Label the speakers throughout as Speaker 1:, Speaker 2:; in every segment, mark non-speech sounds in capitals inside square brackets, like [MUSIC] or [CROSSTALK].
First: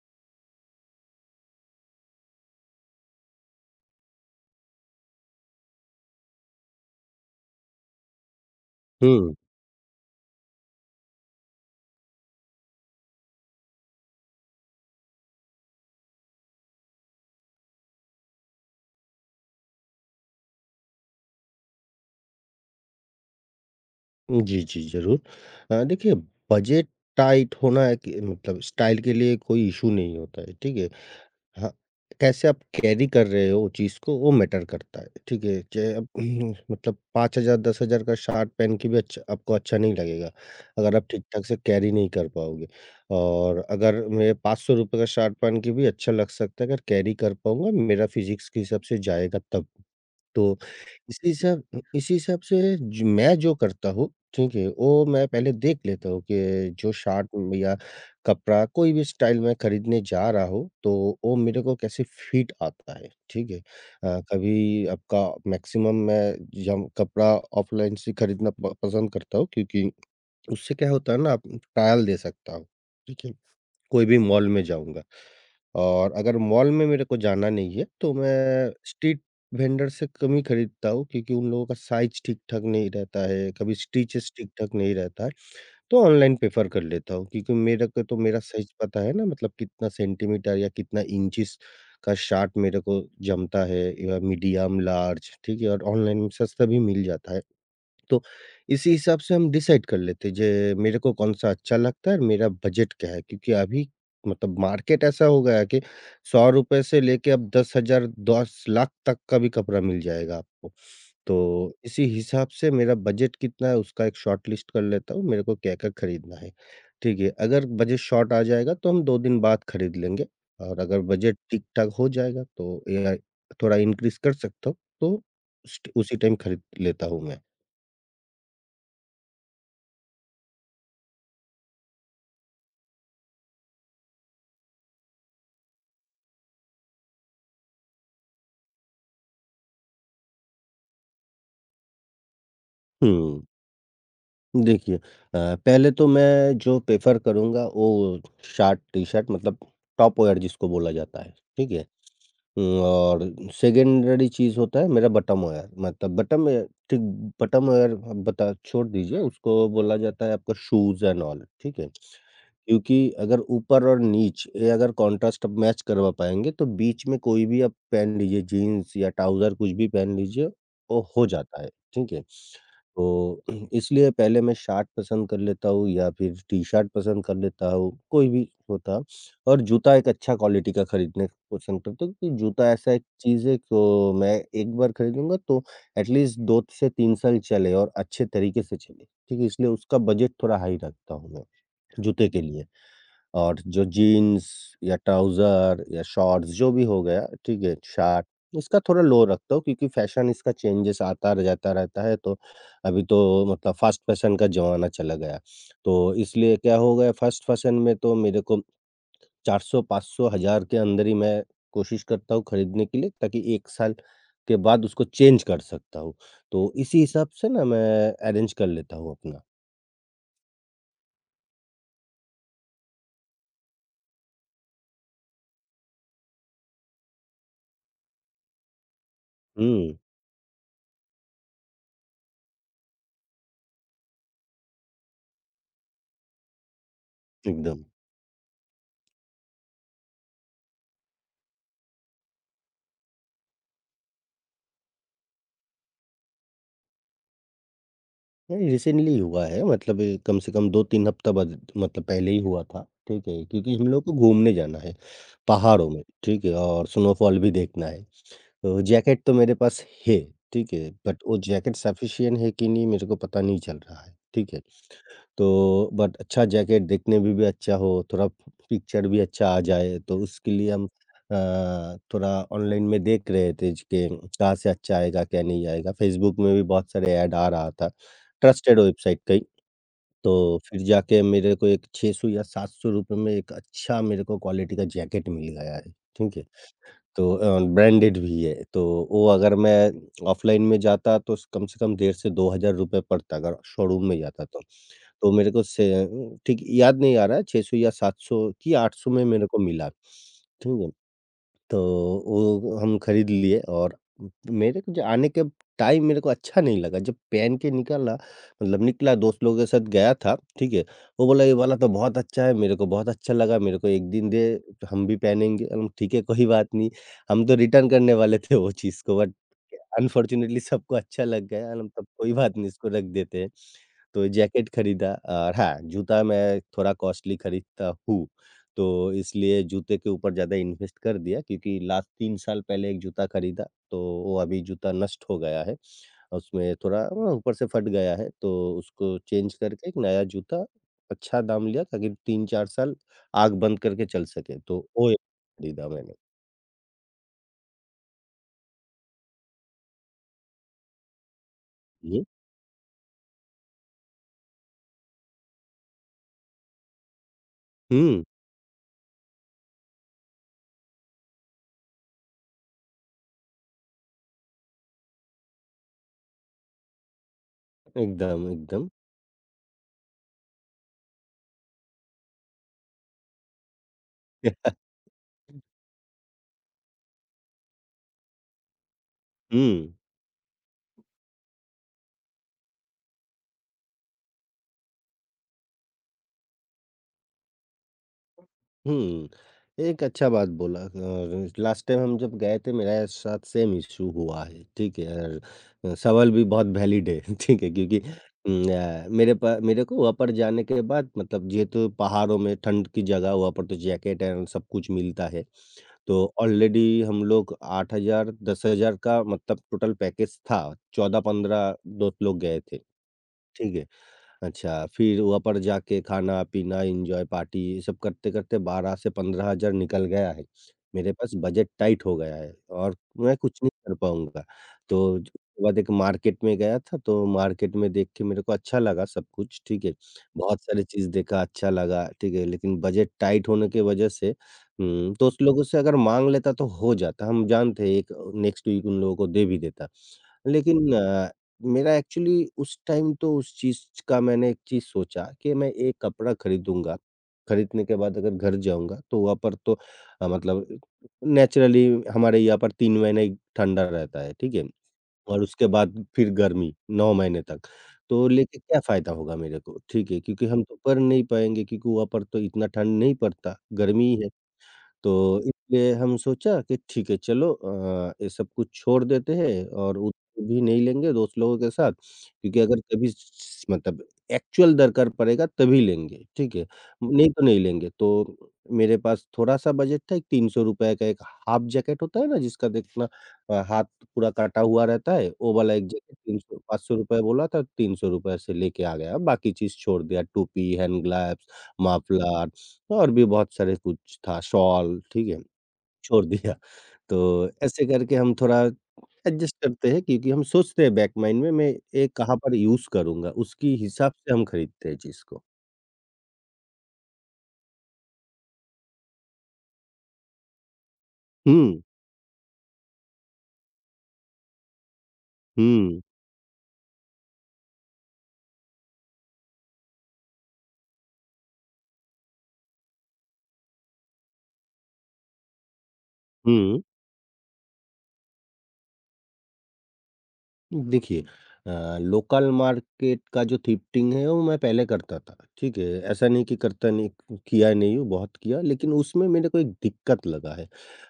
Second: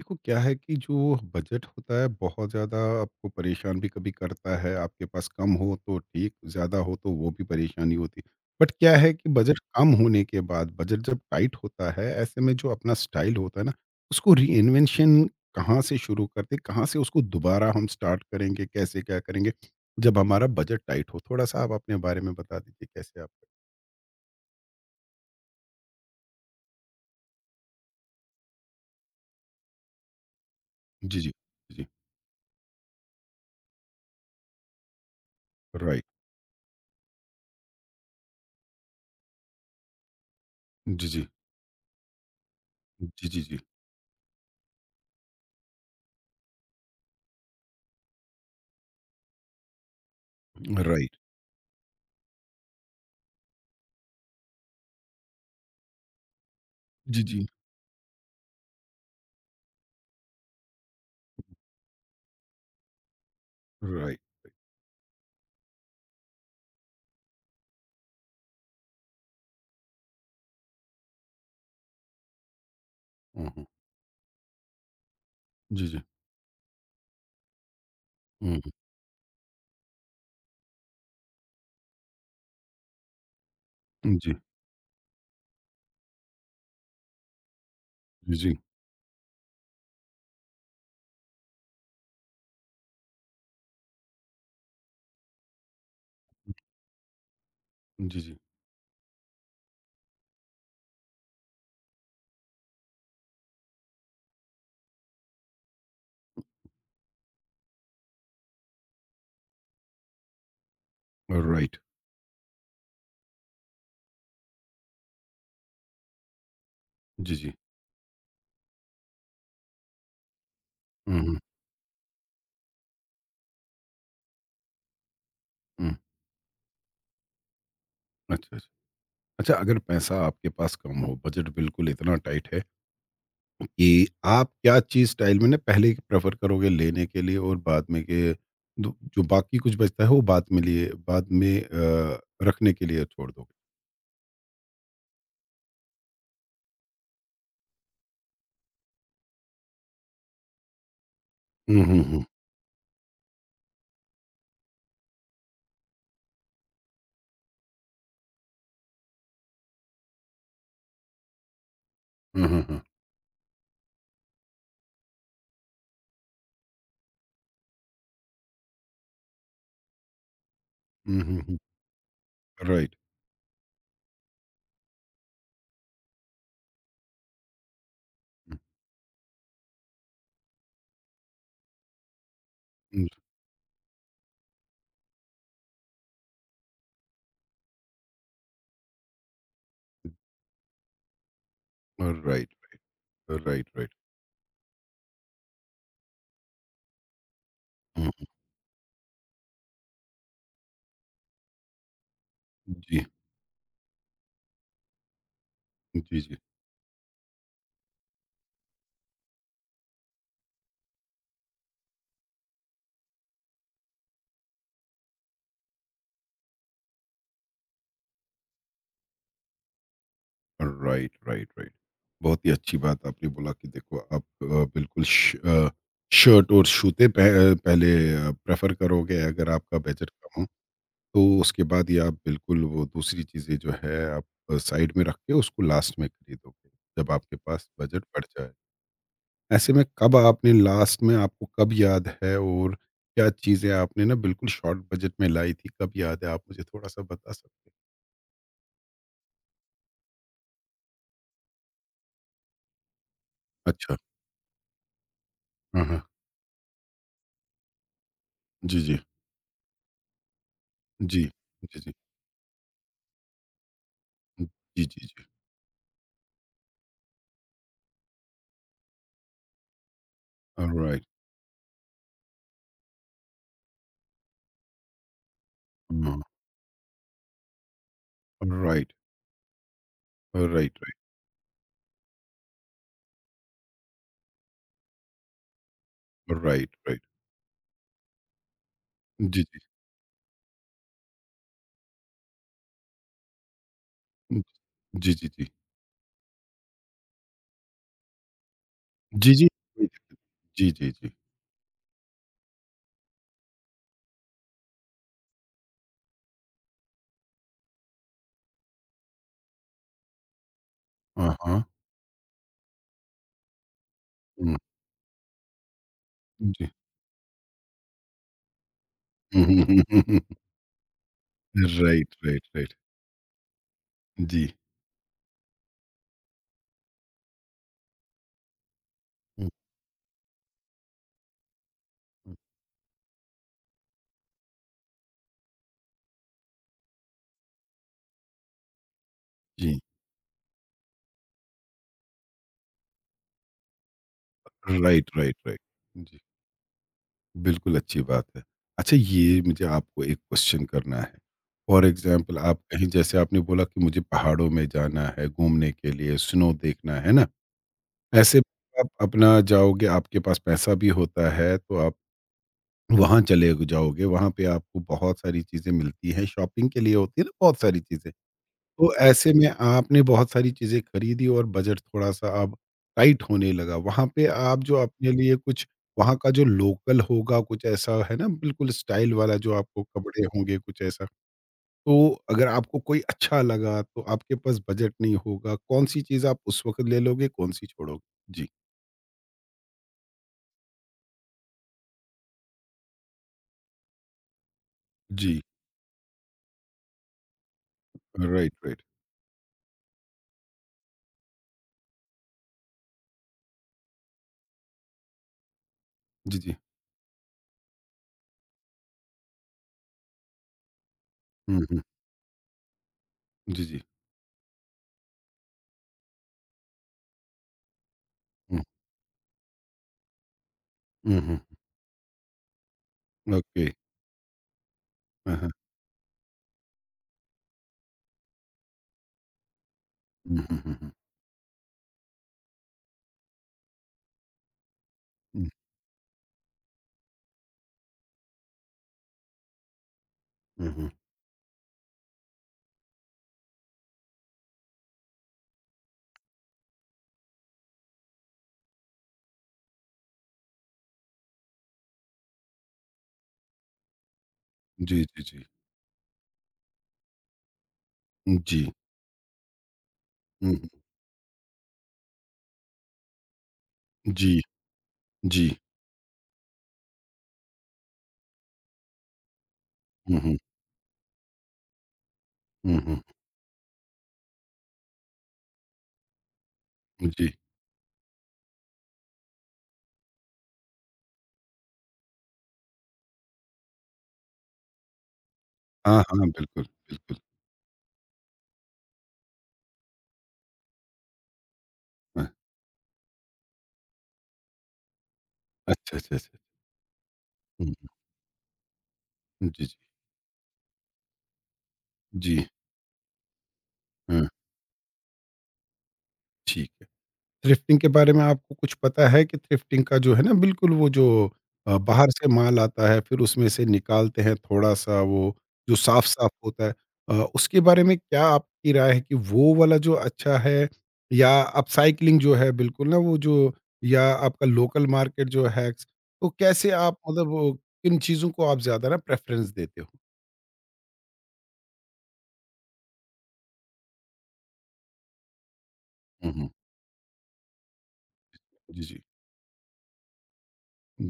Speaker 1: देखो, क्या है कि जो बजट होता है बहुत ज़्यादा आपको परेशान भी कभी करता है। आपके पास कम हो तो ठीक, ज़्यादा हो तो वो भी परेशानी होती है। बट क्या है कि
Speaker 2: हुँ।
Speaker 1: बजट कम होने के बाद, बजट जब टाइट होता है, ऐसे में जो अपना स्टाइल होता है ना, उसको रीइन्वेंशन कहाँ से शुरू करते, कहाँ से उसको दोबारा हम स्टार्ट करेंगे, कैसे क्या करेंगे जब हमारा बजट टाइट हो। थोड़ा सा आप अपने बारे में बता दीजिए कैसे आप।
Speaker 2: जी, जी, ज़रूर। देखिए, बजट टाइट होना एक मतलब स्टाइल के लिए कोई इश्यू नहीं होता है, ठीक है?
Speaker 1: जी जी।
Speaker 2: हाँ,
Speaker 1: जी।
Speaker 2: कैसे आप कैरी कर रहे हो चीज़ को वो मैटर करता है, ठीक है? चाहे
Speaker 1: राइट।
Speaker 2: आप [CLEARS THROAT] मतलब 5,000 10,000 का शर्ट पहन के भी अच्छा, आपको अच्छा नहीं लगेगा, अगर आप
Speaker 1: जी जी।
Speaker 2: ठीक-ठाक से कैरी नहीं कर पाओगे।
Speaker 1: जी जी। जी।
Speaker 2: और अगर मैं ₹500 का शर्ट पहन के भी अच्छा लग सकता है अगर कैरी कर पाऊँगा, मेरा फिज़िक्स के हिसाब से जाएगा तब। तो
Speaker 1: राइट।
Speaker 2: इसी सब इ इसी हिसाब से ज मैं जो करता हूँ, ठीक है? वो मैं पहले देख लेता हूँ कि जो
Speaker 1: जी
Speaker 2: शर्ट
Speaker 1: जी।
Speaker 2: या कपड़ा कोई भी स्टाइल मैं खरीदने जा रहा हूँ, तो वो मेरे को कैसे फिट आता है, ठीक है?
Speaker 1: राइट।
Speaker 2: कभी आपका मैक्सिमम मैं जम कपड़ा ऑफ़लाइन से खरीदना प पसंद करता हूँ क्योंकि उससे क्या होता है ना, आप ट्रायल दे सकता हो, ठीक है?
Speaker 1: हम्म।
Speaker 2: कोई भी मॉल में जाऊँगा
Speaker 1: जी जी।
Speaker 2: और अगर मॉल में मेरे को जाना नहीं है, तो
Speaker 1: हुँ,
Speaker 2: मैं
Speaker 1: हुँ।
Speaker 2: स्ट्रीट वेंडर से कम ही खरीदता हूँ क्योंकि उन लोगों का साइज़ ठीक-ठाक नहीं रहता है, कभी स्टिचेस
Speaker 1: जी,
Speaker 2: ठीक-ठाक नहीं रहता है, तो ऑनलाइन प्रेफ़र कर लेता हूँ क्योंकि मेरे को तो मेरा
Speaker 1: जी,
Speaker 2: साइज़ पता है ना, मतलब कितना सेंटीमीटर या कितना इंचेस का शार्ट मेरे को जमता है या मीडियम, लार्ज, ठीक है, और ऑनलाइन में सस्ता भी मिल जाता है।
Speaker 1: जी,
Speaker 2: तो
Speaker 1: जी।
Speaker 2: इसी हिसाब से हम डिसाइड कर लेते जे मेरे को कौन-सा अच्छा लगता है और मेरा बजट क्या है? क्योंकि अभी मतलब मार्केट ऐसा हो गया है कि ₹100 से लेके अब 10,000 10 लाख तक का भी कपड़ा मिल जाएगा आपको। तो
Speaker 1: राइट,
Speaker 2: इसी हिसाब से मेरा बजट कितना है उसका एक शॉर्ट लिस्ट कर लेता हूँ, मेरे को क्या-क्या खरीदना है। ठीक है,
Speaker 1: जी, जी।
Speaker 2: अगर बजट शॉर्ट आ जाएगा तो हम 2 दिन बाद खरीद लेंगे और अगर
Speaker 1: हुँ,
Speaker 2: बजट
Speaker 1: हुँ,
Speaker 2: ठीक-ठाक हो जाएगा तो या थोड़ा इंक्रीज़ कर सकता हूँ, तो उस
Speaker 1: हुँ।
Speaker 2: उसी टाइम खरीद लेता हूँ मैं।
Speaker 1: अच्छा, अच्छा। अच्छा, अगर पैसा आपके पास कम हो, बजट बिल्कुल इतना टाइट है कि आप क्या चीज़ स्टाइल में ना पहले प्रेफ़र करोगे लेने के लिए, और बाद में के दो जो बाकी कुछ बचता है वो बाद में लिए बाद में रखने के लिए छोड़
Speaker 2: हुँ।
Speaker 1: दोगे?
Speaker 2: देखिए, पहले तो मैं जो प्रेफ़र करूँगा वो शार्ट, टी-शर्ट मतलब टॉप वेयर जिसको बोला जाता है, ठीक
Speaker 1: हुँ,
Speaker 2: है?
Speaker 1: हुँ, हुँ।
Speaker 2: और सेकेंडरी चीज़ होता है मेरा बटम वेयर, मतलब बटम वेयर, ठीक, बटम वेयर अब बता छोड़ दीजिए उसको बोला जाता है आपका शूज़ एंड ऑल, ठीक है?
Speaker 1: हुँ, हुँ, हुँ।
Speaker 2: क्योंकि अगर ऊपर और नीच ये अगर कॉन्ट्रास्ट आप मैच करवा पाएँगे तो बीच में कोई भी आप पहन लीजिए, जीन्स या ट्राउज़र कुछ भी पहन लीजिए, वो
Speaker 1: हुँ,
Speaker 2: हो
Speaker 1: हुँ, हुँ।
Speaker 2: जाता है, ठीक है?
Speaker 1: राइट।
Speaker 2: तो [CLEARS THROAT] इसलिए पहले मैं शर्ट पसंद कर लेता हूँ या फिर टी-शर्ट पसंद कर लेता हूँ, कोई भी
Speaker 1: हुँ,
Speaker 2: होता। और जूता एक अच्छा क्वालिटी का खरीदने का पसंद करता हूँ क्योंकि जूता ऐसा एक चीज़ है तो मैं एक बार खरीदूँगा तो एटलीस्ट 2 से 3 साल चले और अच्छे तरीके से चले, ठीक है? इसलिए उसका बजट थोड़ा हाई रखता हूँ मैं,
Speaker 1: हुँ।
Speaker 2: जूते के
Speaker 1: राइट,
Speaker 2: लिए। और
Speaker 1: राइट,
Speaker 2: जो
Speaker 1: राइट।
Speaker 2: जीन्स या ट्राउज़र या शॉर्ट्स जो भी हो गया, ठीक है,
Speaker 1: हुँ, हुँ।
Speaker 2: शर्ट, इसका थोड़ा लो रखता हूँ क्योंकि फ़ैशन इसका चेंजेस आता र जाता रहता है, तो अभी
Speaker 1: जी,
Speaker 2: तो मतलब फ़ास्ट फ़ैशन का ज़माना चला गया। तो
Speaker 1: जी, जी।
Speaker 2: इसलिए क्या हो गया फ़ास्ट फ़ैशन में तो मेरे को 400, 500, 1000 के अंदर ही मैं कोशिश करता हूँ खरीदने के लिए ताकि 1 साल के बाद उसको चेंज कर सकता हूँ। तो इसी हिसाब से ना मैं अरेंज कर लेता हूँ अपना।
Speaker 1: Right, right, right. बहुत ही अच्छी बात आपने बोला कि देखो, आप बिल्कुल शर्ट और जूते पह पहले प्रेफ़र करोगे अगर आपका
Speaker 2: हुँ,
Speaker 1: बजट कम हो, तो उसके बाद ये आप बिल्कुल वो दूसरी चीज़ें जो है आप साइड में रख के उसको लास्ट में खरीदोगे, जब आपके पास
Speaker 2: एकदम।
Speaker 1: बजट बढ़ जाए। ऐसे में कब आपने लास्ट में आपको कब याद है और क्या चीज़ें आपने ना बिल्कुल शॉर्ट बजट में लाई थी, कब याद है? आप मुझे थोड़ा-सा बता सकते हैं?
Speaker 2: नहीं, रिसेंटली हुआ है, मतलब कम से कम 2-3 हफ्ता बद मतलब पहले ही हुआ था, ठीक है? क्योंकि हम
Speaker 1: अच्छा।
Speaker 2: लोग को घूमने जाना है,
Speaker 1: हाँ,
Speaker 2: पहाड़ों में,
Speaker 1: हाँ।
Speaker 2: ठीक है? और स्नोफॉल भी देखना है।
Speaker 1: जी,
Speaker 2: तो
Speaker 1: जी।
Speaker 2: जैकेट तो मेरे पास है, ठीक है?
Speaker 1: जी।
Speaker 2: बट वो जैकेट
Speaker 1: जी, जी।
Speaker 2: सफिशिएंट है कि नहीं मेरे को पता नहीं चल रहा है,
Speaker 1: जी,
Speaker 2: ठीक है?
Speaker 1: जी, जी।
Speaker 2: तो बट अच्छा जैकेट देखने में भी अच्छा हो, थोड़ा पिक्चर भी अच्छा आ जाए, तो उसके लिए हम
Speaker 1: ऑलराइट।
Speaker 2: अ, थोड़ा ऑनलाइन में देख रहे थे ज के कहाँ से अच्छा आएगा, क्या नहीं आएगा।
Speaker 1: हाँ,
Speaker 2: फेसबुक में भी बहुत सारे ऐड आ रहा था, ट्रस्टेड
Speaker 1: राइट,
Speaker 2: वेबसाइट का ही, तो
Speaker 1: राइट,
Speaker 2: फिर
Speaker 1: राइट,
Speaker 2: जाके मेरे को एक 600 या ₹700 में एक अच्छा, मेरे को क्वालिटी का जैकेट मिल गया है, ठीक है?
Speaker 1: Right, right.
Speaker 2: तो ब्रांडेड भी है, तो वो
Speaker 1: जी,
Speaker 2: अगर
Speaker 1: जी।
Speaker 2: मैं ऑफ़लाइन में जाता तो कम से कम 1500 से ₹2000 पड़ता, अगर शोरूम में
Speaker 1: हुँ,
Speaker 2: जाता तो।
Speaker 1: जी, जी,
Speaker 2: तो
Speaker 1: जी।
Speaker 2: मेरे को से ठीक याद नहीं आ रहा है, 600 या 700 कि 800 में
Speaker 1: जी,
Speaker 2: मेरे
Speaker 1: जी।
Speaker 2: को मिला,
Speaker 1: जी,
Speaker 2: ठीक है?
Speaker 1: जी, जी।
Speaker 2: तो वो हम खरीद लिए और मेरे को जो आने के टाइम मेरे को अच्छा नहीं लगा जब पहन के निकला, मतलब निकला दोस्त लोगों के साथ गया था, ठीक है। वो
Speaker 1: हाँ,
Speaker 2: बोला ये
Speaker 1: हाँ।
Speaker 2: वाला तो बहुत अच्छा है, मेरे को बहुत अच्छा लगा, मेरे को एक दिन दे
Speaker 1: हुँ,
Speaker 2: तो हम भी पहनेंगे। हम, ठीक है, कोई
Speaker 1: जी।
Speaker 2: बात नहीं। हम तो रिटर्न करने वाले थे वो चीज़ को, but
Speaker 1: [LAUGHS] hmm, hmm, hmm, hmm, hmm.
Speaker 2: Unfortunately सबको अच्छा लग गया, हम तब,
Speaker 1: राइट,
Speaker 2: कोई
Speaker 1: राइट,
Speaker 2: बात नहीं,
Speaker 1: राइट।
Speaker 2: इसको रख देते हैं। तो
Speaker 1: जी।
Speaker 2: जैकेट खरीदा। और हाँ, जूता मैं थोड़ा कॉस्टली खरीदता हूँ, तो
Speaker 1: हुँ,
Speaker 2: इसलिए जूते के ऊपर ज़्यादा इन्वेस्ट कर दिया क्योंकि लास्ट
Speaker 1: हुँ।
Speaker 2: 3 साल पहले एक जूता खरीदा, तो वो अभी जूता नष्ट हो गया है। उसमें थोड़ा ऊपर से फट गया है, तो उसको चेंज
Speaker 1: जी।
Speaker 2: करके एक नया जूता अच्छा दाम लिया ताकि 3-4 साल आँख बंद करके चल सके, तो वो
Speaker 1: राइट,
Speaker 2: एक
Speaker 1: राइट, राइट।
Speaker 2: खरीदा मैंने।
Speaker 1: जी, बिल्कुल अच्छी बात है। अच्छा, ये मुझे आपको एक क्वेश्चन करना है। For
Speaker 2: hmm.
Speaker 1: एग्ज़ाम्पल, आप कहीं जैसे आपने बोला कि मुझे पहाड़ों में जाना है घूमने के लिए, स्नो देखना है ना?
Speaker 2: हुँ,
Speaker 1: ऐसे में आप अपना जाओगे, आपके पास पैसा भी होता है, तो आप वहाँ चले जाओगे, वहाँ पे आपको बहुत सारी चीज़ें मिलती हैं, शॉपिंग के लिए होती है ना बहुत सारी चीज़ें।
Speaker 2: एकदम, एकदम।
Speaker 1: तो ऐसे में आपने बहुत सारी चीज़ें खरीदी और बजट थोड़ा-सा अब टाइट होने लगा, वहाँ पे आप जो
Speaker 2: [LAUGHS]
Speaker 1: अपने लिए कुछ वहाँ का जो लोकल होगा, कुछ ऐसा है ना बिल्कुल स्टाइल वाला जो आपको
Speaker 2: हुँ।
Speaker 1: कपड़े होंगे, कुछ ऐसा। तो अगर आपको कोई अच्छा लगा, तो आपके पास बजट नहीं होगा, कौन-सी चीज़ आप उस वक़्त ले लोगे, कौन-सी छोड़ोगे? जी।
Speaker 2: हुँ, एक अच्छा बात बोला। और लास्ट टाइम हम जब गए थे, मेरे साथ सेम इश्यू हुआ है, ठीक है?
Speaker 1: जी।
Speaker 2: और सवाल भी बहुत वैलिड है, [LAUGHS] ठीक है? क्योंकि
Speaker 1: राइट, राइट।
Speaker 2: मेरे को वहाँ पर जाने के बाद, मतलब जेहेतु पहाड़ों में ठंड की जगह, वहाँ पर तो जैकेट एंड सब कुछ मिलता है। तो
Speaker 1: जी, जी।
Speaker 2: ऑलरेडी हम लोग 8,000 10,000 का, मतलब टोटल पैकेज था,
Speaker 1: हुँ,
Speaker 2: 14-15
Speaker 1: हुँ।
Speaker 2: दोस्त लोग गए थे,
Speaker 1: जी,
Speaker 2: ठीक
Speaker 1: जी।
Speaker 2: है? अच्छा, फिर वहाँ पर जाके खाना-पीना, एन्जॉय, पार्टी, ये सब करते-करते
Speaker 1: हुँ,
Speaker 2: 12 से 15,000 निकल गया है। मेरे
Speaker 1: हुँ,
Speaker 2: पास
Speaker 1: हुँ।
Speaker 2: बजट टाइट हो गया है और मैं कुछ
Speaker 1: ओके।
Speaker 2: नहीं कर पाऊँगा। तो ज
Speaker 1: हाँ, हाँ।
Speaker 2: उसके बाद एक मार्केट में गया था, तो मार्केट में देख के मेरे को अच्छा लगा सब कुछ, ठीक है।
Speaker 1: हुँ, हुँ,
Speaker 2: बहुत
Speaker 1: हुँ,
Speaker 2: सारी
Speaker 1: हुँ।
Speaker 2: चीज़ देखा, अच्छा लगा, ठीक है, लेकिन बजट टाइट होने की वजह से दोस्त
Speaker 1: हुँ,
Speaker 2: लोगों से अगर माँग लेता तो हो जाता। हम जानते हैं एक नेक्स्ट वीक उन लोगों को दे भी देता।
Speaker 1: हुँ, हुँ।
Speaker 2: लेकिन मेरा एक्चुअली उस टाइम तो उस चीज़ का मैंने एक चीज़ सोचा कि मैं एक कपड़ा खरीदूँगा। खरीदने के बाद अगर घर जाऊँगा तो वहाँ पर तो मतलब नेचुरली हमारे यहाँ पर 3 महीने ठंडा रहता है, ठीक है?
Speaker 1: जी, जी,
Speaker 2: और
Speaker 1: जी।
Speaker 2: उसके बाद फिर गर्मी 9 महीने तक। तो लेके
Speaker 1: जी।
Speaker 2: क्या फ़ायदा होगा मेरे को? ठीक है, क्योंकि
Speaker 1: हुँ,
Speaker 2: हम
Speaker 1: हुँ।
Speaker 2: तो पढ़ नहीं पाएँगे क्योंकि वहाँ पर तो इतना ठंड नहीं पड़ता, गर्मी ही है।
Speaker 1: जी,
Speaker 2: तो
Speaker 1: जी।
Speaker 2: इसलिए हम सोचा कि ठीक है चलो ये सब कुछ छोड़ देते हैं और
Speaker 1: हुँ, हुँ।
Speaker 2: उधार भी नहीं लेंगे दोस्त लोगों के साथ, क्योंकि
Speaker 1: हुँ,
Speaker 2: अगर
Speaker 1: हुँ।
Speaker 2: कभी मतलब एक्चुअल दरकार पड़ेगा तभी लेंगे, ठीक है,
Speaker 1: जी।
Speaker 2: नहीं तो नहीं लेंगे, तो मेरे पास थोड़ा सा बजट था, एक ₹300 का, एक हाफ जैकेट होता है ना जिसका देखना हाथ पूरा काटा हुआ रहता है, वो वाला एक
Speaker 1: हाँ,
Speaker 2: जैकेट,
Speaker 1: हाँ,
Speaker 2: 300
Speaker 1: बिल्कुल,
Speaker 2: पाँच सौ
Speaker 1: बिल्कुल।
Speaker 2: रुपये बोला था, ₹300 से लेके आ गया, बाकी चीज छोड़ दिया, टोपी, हैंड ग्लव्स,
Speaker 1: हाँ।
Speaker 2: माफलर और भी बहुत सारे कुछ था, शॉल, ठीक है?
Speaker 1: अच्छा, अच्छा,
Speaker 2: छोड़
Speaker 1: अच्छा।
Speaker 2: दिया। तो
Speaker 1: हुँ,
Speaker 2: ऐसे
Speaker 1: हुँ।
Speaker 2: करके हम थोड़ा एडजस्ट
Speaker 1: जी, जी।
Speaker 2: करते हैं क्योंकि हम सोचते हैं बैक माइंड में मैं ये कहाँ
Speaker 1: जी।
Speaker 2: पर यूज़ करूँगा, उसकी हिसाब
Speaker 1: हाँ,
Speaker 2: से हम खरीदते हैं चीज़ को।
Speaker 1: ठीक। थ्रिफ्टिंग के बारे में आपको कुछ पता है कि थ्रिफ्टिंग का जो है ना, बिल्कुल वो जो
Speaker 2: हुँ,
Speaker 1: बाहर से माल आता है, फिर उसमें से निकालते हैं थोड़ा सा वो जो
Speaker 2: हुँ,
Speaker 1: साफ साफ होता है, उसके बारे में क्या आपकी राय है कि वो वाला जो अच्छा है, या अपसाइकलिंग जो है बिल्कुल ना वो जो, या आपका लोकल मार्केट जो है, तो कैसे
Speaker 2: हुँ।
Speaker 1: आप मतलब वो किन चीज़ों को आप ज़्यादा ना प्रेफरेंस देते हो?
Speaker 2: देखिए, लोकल मार्केट का जो थ्रिफ्टिंग है वो मैं पहले करता था, ठीक है? ऐसा
Speaker 1: हुँ,
Speaker 2: नहीं
Speaker 1: हुँ।
Speaker 2: कि करता नहीं, किया नहीं हूँ, बहुत किया,
Speaker 1: जी,
Speaker 2: लेकिन
Speaker 1: जी।
Speaker 2: उसमें मेरे को एक दिक्कत लगा है।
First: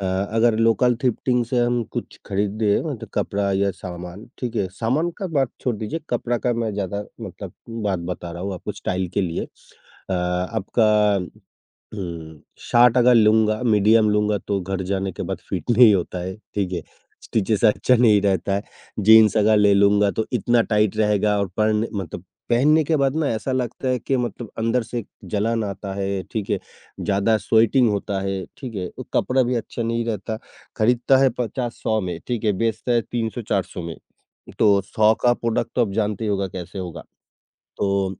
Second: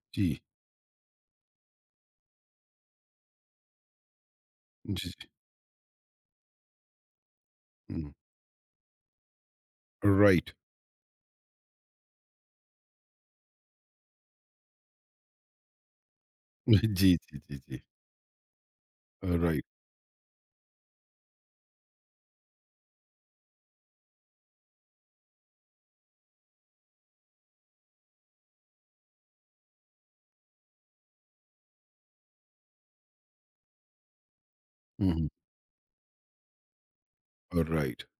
Speaker 1: जी,
Speaker 2: अगर लोकल थ्रिफ्टिंग से हम कुछ खरीदे मतलब कपड़ा या सामान, ठीक है?
Speaker 1: जी,
Speaker 2: सामान का
Speaker 1: जी।
Speaker 2: बात छोड़ दीजिए, कपड़ा का मैं ज़्यादा मतलब बात
Speaker 1: हुँ,
Speaker 2: बता रहा हूँ आपको स्टाइल के लिए।
Speaker 1: राइट।
Speaker 2: आपका हुँ, शार्ट अगर लूँगा, मीडियम लूँगा तो घर जाने के बाद फिट [LAUGHS] नहीं होता है, ठीक है?
Speaker 1: [LAUGHS] जी, जी, जी,
Speaker 2: स्टिचेस
Speaker 1: जी।
Speaker 2: अच्छा नहीं रहता है। जीन्स अगर
Speaker 1: राइट।
Speaker 2: ले लूँगा तो इतना टाइट रहेगा और पहन मतलब पहनने के बाद ना ऐसा लगता है कि मतलब अंदर से एक जलन आता है, ठीक है? ज़्यादा स्वेटिंग होता है, ठीक है? वो कपड़ा भी अच्छा नहीं रहता, खरीदता है 50-100 में, ठीक है? बेचता है 300-400 में। तो
Speaker 1: हुँ,
Speaker 2: 100
Speaker 1: हुँ।
Speaker 2: का प्रोडक्ट तो आप जानते ही होगा कैसे होगा।
Speaker 1: राइट।
Speaker 2: तो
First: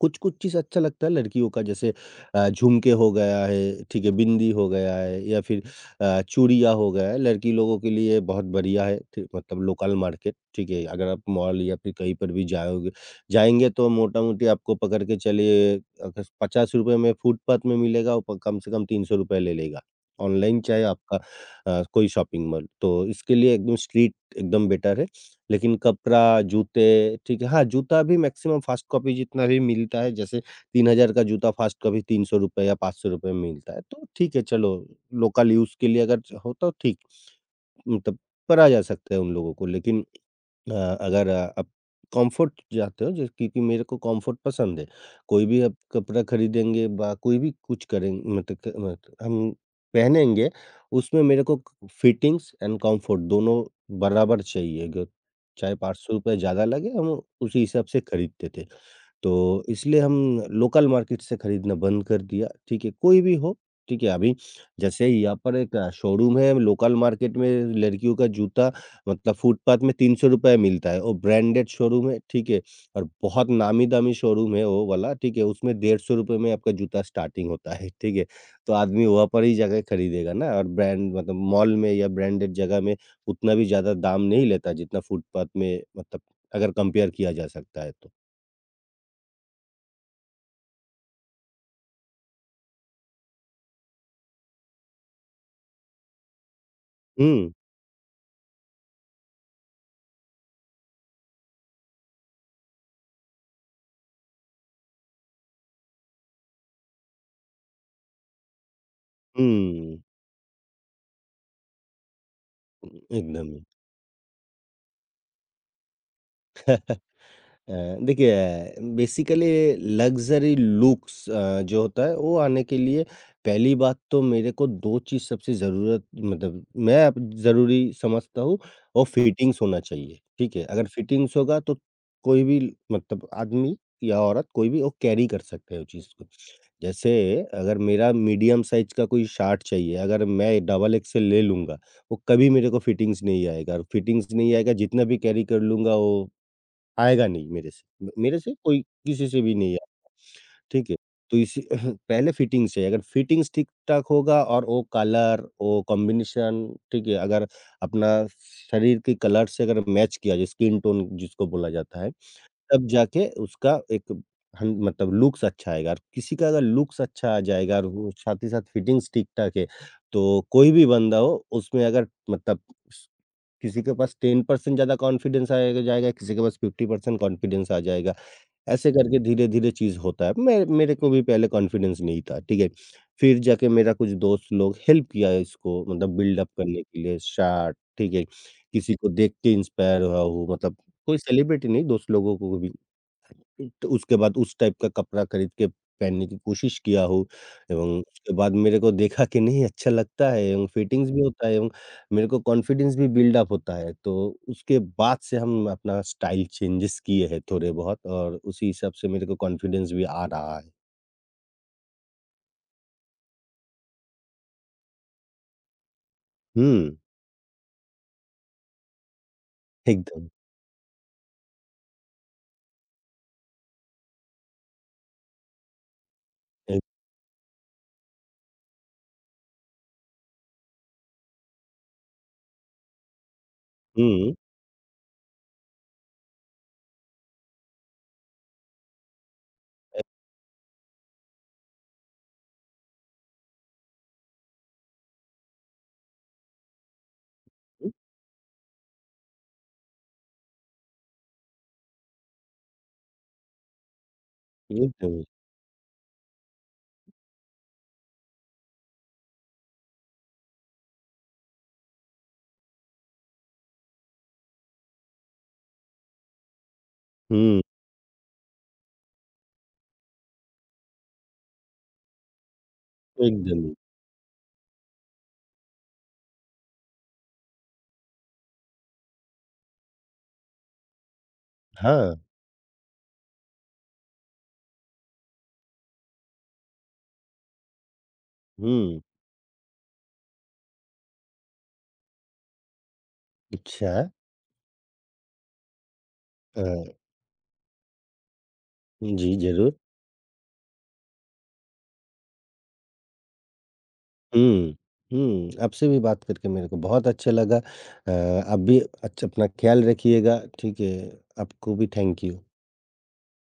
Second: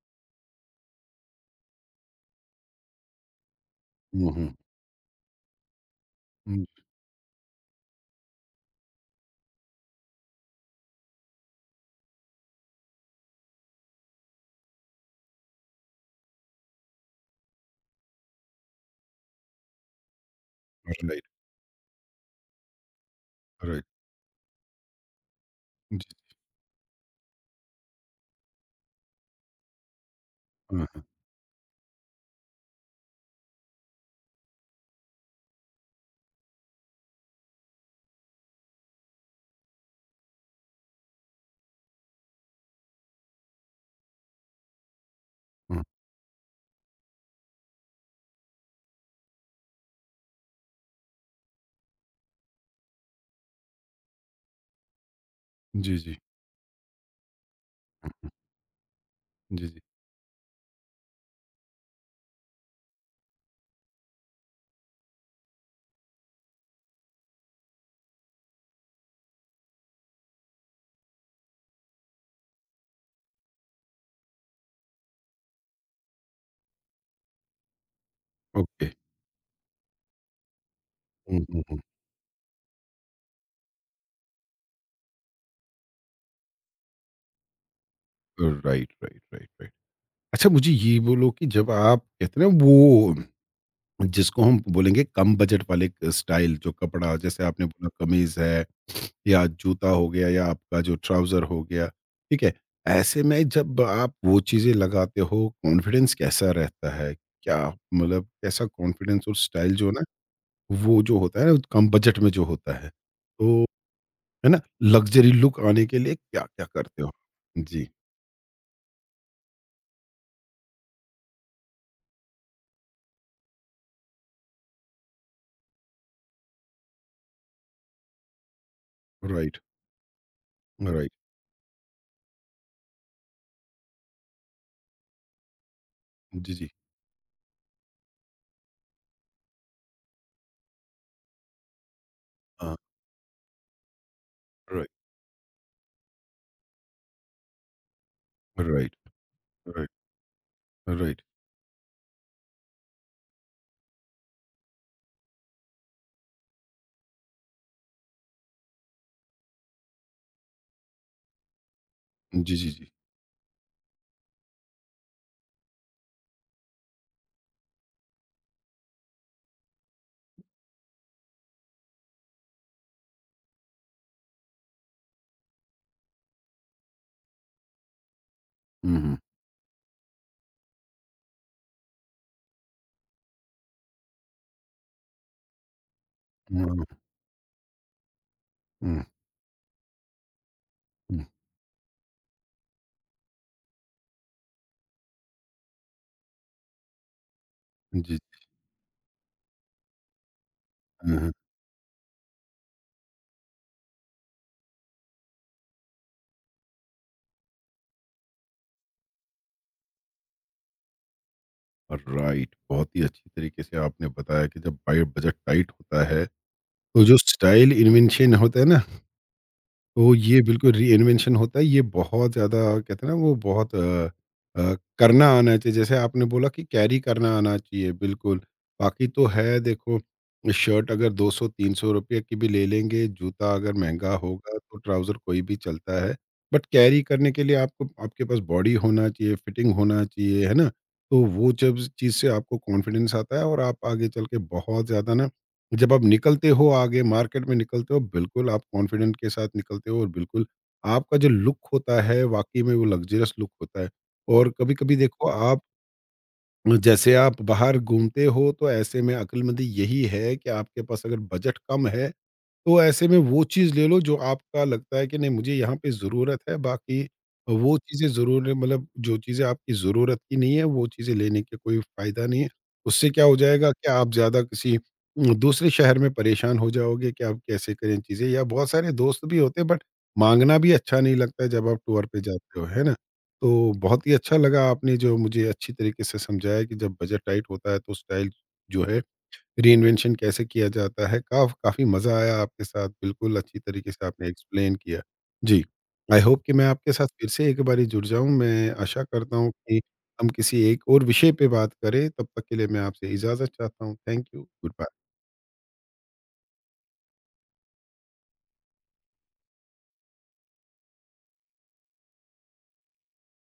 Speaker 2: कुछ-कुछ चीज़ अच्छा लगता है लड़कियों का, जैसे झुमके हो गया है, ठीक है,
Speaker 1: हुँ,
Speaker 2: बिंदी
Speaker 1: हुँ।
Speaker 2: हो गया है या फिर
Speaker 1: हुँ,
Speaker 2: चूड़ियाँ हो गया है, लड़की लोगों के लिए बहुत बढ़िया है, ठीक मतलब लोकल मार्केट, ठीक है? अगर आप मॉल या फिर कहीं पर भी जाओगे जाएँगे तो मोटा-मोटी आपको पकड़ के चलिए। अगर ₹50 में फुटपाथ में मिलेगा, वो कम से कम ₹300 ले लेगा। ऑनलाइन चाहे आपका
Speaker 1: राइट,
Speaker 2: कोई शॉपिंग मॉल, तो इसके लिए एकदम
Speaker 1: राइट।
Speaker 2: स्ट्रीट एकदम बेटर है। लेकिन
Speaker 1: जी।
Speaker 2: कपड़ा, जूते ठीक है। हाँ, जूता भी मैक्सिमम फ़ास्ट कॉपी जितना भी मिलता है, जैसे
Speaker 1: हाँ, हाँ,
Speaker 2: 3000 का जूता फ़ास्ट कॉपी ₹300 या ₹500 में मिलता है। तो ठीक है, चलो लोकल यूज़ के लिए अगर च हो तो ठीक, मतलब करा जा सकता है उन लोगों को। लेकिन अ, अगर आप कंफर्ट चाहते हो, जैसे क्योंकि मेरे को कंफर्ट पसंद है। कोई भी आप
Speaker 1: हाँ।
Speaker 2: कपड़ा खरीदेंगे बा कोई भी कुछ करेंगे, मतलब क मत हम पहनेंगे, उसमें मेरे को क फिटिंग्स एंड कंफर्ट दोनों बराबर चाहिए। ग चाहे
Speaker 1: जी, जी।
Speaker 2: ₹500 ज़्यादा लगे, हम उसी हिसाब से खरीदते थे। तो
Speaker 1: जी, जी।
Speaker 2: इसलिए हम लोकल मार्केट से खरीदना बंद कर दिया, ठीक है? कोई भी हो, ठीक है? अभी जैसे यहाँ पर एक शोरूम है लोकल मार्केट में, लड़कियों का जूता मतलब फुटपाथ में ₹300 मिलता है, और ब्रांडेड शोरूम है, ठीक है? और बहुत नामी-दामी शोरूम है वो वाला, ठीक है? उसमें ₹150 में आपका जूता स्टार्टिंग होता है, [LAUGHS] ठीक है? तो
Speaker 1: ओके।
Speaker 2: आदमी वहाँ पर ही जाके खरीदेगा ना। और ब्रांड मतलब
Speaker 1: हुँ, हुँ,
Speaker 2: मॉल
Speaker 1: हुँ।
Speaker 2: में या ब्रांडेड जगह में उतना भी ज़्यादा दाम नहीं लेता जितना फुटपाथ में, मतलब अगर कंपेयर किया जा सकता है तो।
Speaker 1: Right, right, right, right. अच्छा, मुझे ये बोलो कि जब आप कहते हैं ना वो जिसको हम बोलेंगे कम बजट वाले स्टाइल, जो कपड़ा जैसे
Speaker 2: हुँ,
Speaker 1: आपने बोला कमीज़ है या जूता हो गया या आपका जो ट्राउज़र हो गया, ठीक है? ऐसे में जब आप वो चीज़ें लगाते हो कॉन्फिडेंस कैसा रहता है? क्या मतलब कैसा कॉन्फिडेंस और स्टाइल जो है
Speaker 2: हुँ,
Speaker 1: ना वो जो होता है कम बजट में जो होता है।
Speaker 2: एकदम
Speaker 1: तो
Speaker 2: ही।
Speaker 1: है ना? लग्ज़री लुक आने के लिए क्या-क्या करते हो?
Speaker 2: अ,
Speaker 1: जी,
Speaker 2: देखिए, बेसिकली लग्ज़री लुक्स जो होता है वो आने के लिए, पहली बात तो मेरे को 2 चीज़ सबसे ज़रूरत, मतलब मैं अब ज़रूरी समझता हूँ, वो
Speaker 1: राइट,
Speaker 2: फिटिंग्स होना चाहिए, ठीक है? अगर
Speaker 1: राइट।
Speaker 2: फिटिंग्स होगा तो कोई भी, मतलब आदमी या औरत कोई भी वो कैरी कर सकते हैं वो चीज़ को।
Speaker 1: जी, जी।
Speaker 2: जैसे अगर मेरा मीडियम साइज़ का कोई शर्ट चाहिए, अगर मैं डबल एक्सेल ले लूँगा, वो कभी मेरे
Speaker 1: हाँ,
Speaker 2: को फिटिंग्स नहीं आएगा, और फिटिंग्स नहीं आएगा
Speaker 1: राइट,
Speaker 2: जितना भी कैरी कर लूँगा वो आएगा नहीं मेरे से। मेरे से कोई
Speaker 1: राइट,
Speaker 2: किसी से भी नहीं है,
Speaker 1: राइट,
Speaker 2: ठीक है?
Speaker 1: राइट।
Speaker 2: तो इसी [LAUGHS] पहले फिटिंग्स है, अगर फिटिंग्स ठीक-ठाक होगा और वो कलर, वो कॉम्बिनेशन, ठीक है? अगर अपना शरीर के कलर से अगर मैच किया जाए, स्किन टोन जिसको बोला जाता है,
Speaker 1: जी, जी,
Speaker 2: तब
Speaker 1: जी।
Speaker 2: जाके उसका एक हन मतलब लुक्स अच्छा आएगा। और किसी का अगर लुक्स अच्छा आ जाएगा और वो साथ ही साथ फिटिंग्स ठीक-ठाक है, तो कोई भी बंदा हो, उसमें अगर मतलब किसी के पास 10% ज़्यादा कॉन्फिडेंस आएगा जाएगा, किसी के पास 50% कॉन्फिडेंस आ जाएगा। ऐसे
Speaker 1: हुँ, हुँ।
Speaker 2: करके धीरे-धीरे चीज़ होता है। मैं मेरे को भी पहले कॉन्फिडेंस नहीं था, ठीक है? फिर जाके मेरा कुछ दोस्त लोग हेल्प किया इसको, मतलब बिल्ड अप
Speaker 1: हुँ,
Speaker 2: करने
Speaker 1: हुँ,
Speaker 2: के लिए स्टार्ट, ठीक है? किसी को देख के इंस्पायर हुआ हूँ, मतलब कोई
Speaker 1: हुँ।
Speaker 2: सेलिब्रिटी नहीं, दोस्त लोगों को भी। तो उसके बाद उस टाइप का कपड़ा खरीद के पहनने की कोशिश किया हो, एवं
Speaker 1: जी,
Speaker 2: उसके बाद मेरे को देखा कि नहीं अच्छा लगता है, एवं फिटिंग्स
Speaker 1: हुँ,
Speaker 2: भी
Speaker 1: हुँ।
Speaker 2: होता है, एवं मेरे को कॉन्फिडेंस भी बिल्डअप होता है। तो उसके बाद से हम अपना स्टाइल चेंजेस किए हैं थोड़े बहुत, और उसी हिसाब से मेरे को कॉन्फिडेंस भी आ रहा है।
Speaker 1: राइट, बहुत ही अच्छी तरीके से आपने बताया कि जब बाय बजट टाइट होता है,
Speaker 2: हुँ,
Speaker 1: तो जो स्टाइल इन्वेंशन होता है ना, तो
Speaker 2: एकदम।
Speaker 1: ये बिल्कुल रीइन्वेंशन होता है, ये बहुत ज़्यादा कहते हैं ना वो बहुत करना आना चाहिए। जैसे आपने बोला कि
Speaker 2: एक
Speaker 1: कैरी करना आना चाहिए, बिल्कुल। बाकी तो है देखो, शर्ट अगर 200-300 रुपए की भी ले लेंगे, जूता अगर महँगा
Speaker 2: हुँ,
Speaker 1: होगा तो ट्राउज़र कोई भी चलता है। बट कैरी करने के लिए आपको आपके पास बॉडी होना चाहिए, फिटिंग होना चाहिए, है ना? तो वो जब चीज़ से आपको कॉन्फिडेंस आता है और आप आगे चल के बहुत ज़्यादा ना, जब आप निकलते हो आगे मार्केट में
Speaker 2: हुँ,
Speaker 1: निकलते हो, बिल्कुल आप कॉन्फिडेंट के साथ निकलते हो, और बिल्कुल आपका जो लुक होता है वाकई में वो लग्जरियस लुक होता है। और कभी कभी
Speaker 2: एकदम।
Speaker 1: देखो, आप जैसे आप बाहर घूमते हो तो ऐसे में अक्लमंदी यही है कि आपके पास अगर बजट कम है, तो ऐसे में वो चीज़ ले लो जो आपका लगता है कि नहीं मुझे यहाँ पे ज़रूरत है, बाकी
Speaker 2: हुँ,
Speaker 1: वो चीज़ें ज़रूर मतलब जो चीज़ें आपकी ज़रूरत की नहीं है, वो चीज़ें लेने का कोई फ़ायदा नहीं है। उससे क्या हो
Speaker 2: एकदम।
Speaker 1: जाएगा कि आप ज़्यादा किसी दूसरे शहर में परेशान हो जाओगे कि आप कैसे करें चीज़ें, या बहुत सारे दोस्त भी होते हैं बट माँगना भी अच्छा नहीं लगता है जब आप टूर
Speaker 2: हाँ,
Speaker 1: पे जाते हो, है ना? तो बहुत ही अच्छा लगा आपने जो मुझे अच्छी तरीके से समझाया कि जब बजट टाइट होता है तो स्टाइल जो है
Speaker 2: हुँ।
Speaker 1: रीइन्वेंशन कैसे किया जाता है। काफ़ी मज़ा आया आपके साथ, बिल्कुल अच्छी तरीके
Speaker 2: अच्छा।
Speaker 1: से आपने एक्सप्लेन किया। जी, आई होप कि मैं आपके
Speaker 2: अ,
Speaker 1: साथ फिर से एक बारी जुड़ जाऊँ, मैं आशा
Speaker 2: जी,
Speaker 1: करता हूँ
Speaker 2: ज़रूर।
Speaker 1: कि हम किसी एक और विषय पे बात करें, तब तक के लिए मैं आपसे इजाज़त चाहता हूँ। Thank you, good
Speaker 2: hmm.
Speaker 1: Bye.
Speaker 2: हुँ, आपसे भी बात करके मेरे को बहुत अच्छा लगा। आप भी अच्छा अपना ख़्याल रखिएगा, ठीक है? आपको भी थैंक यू।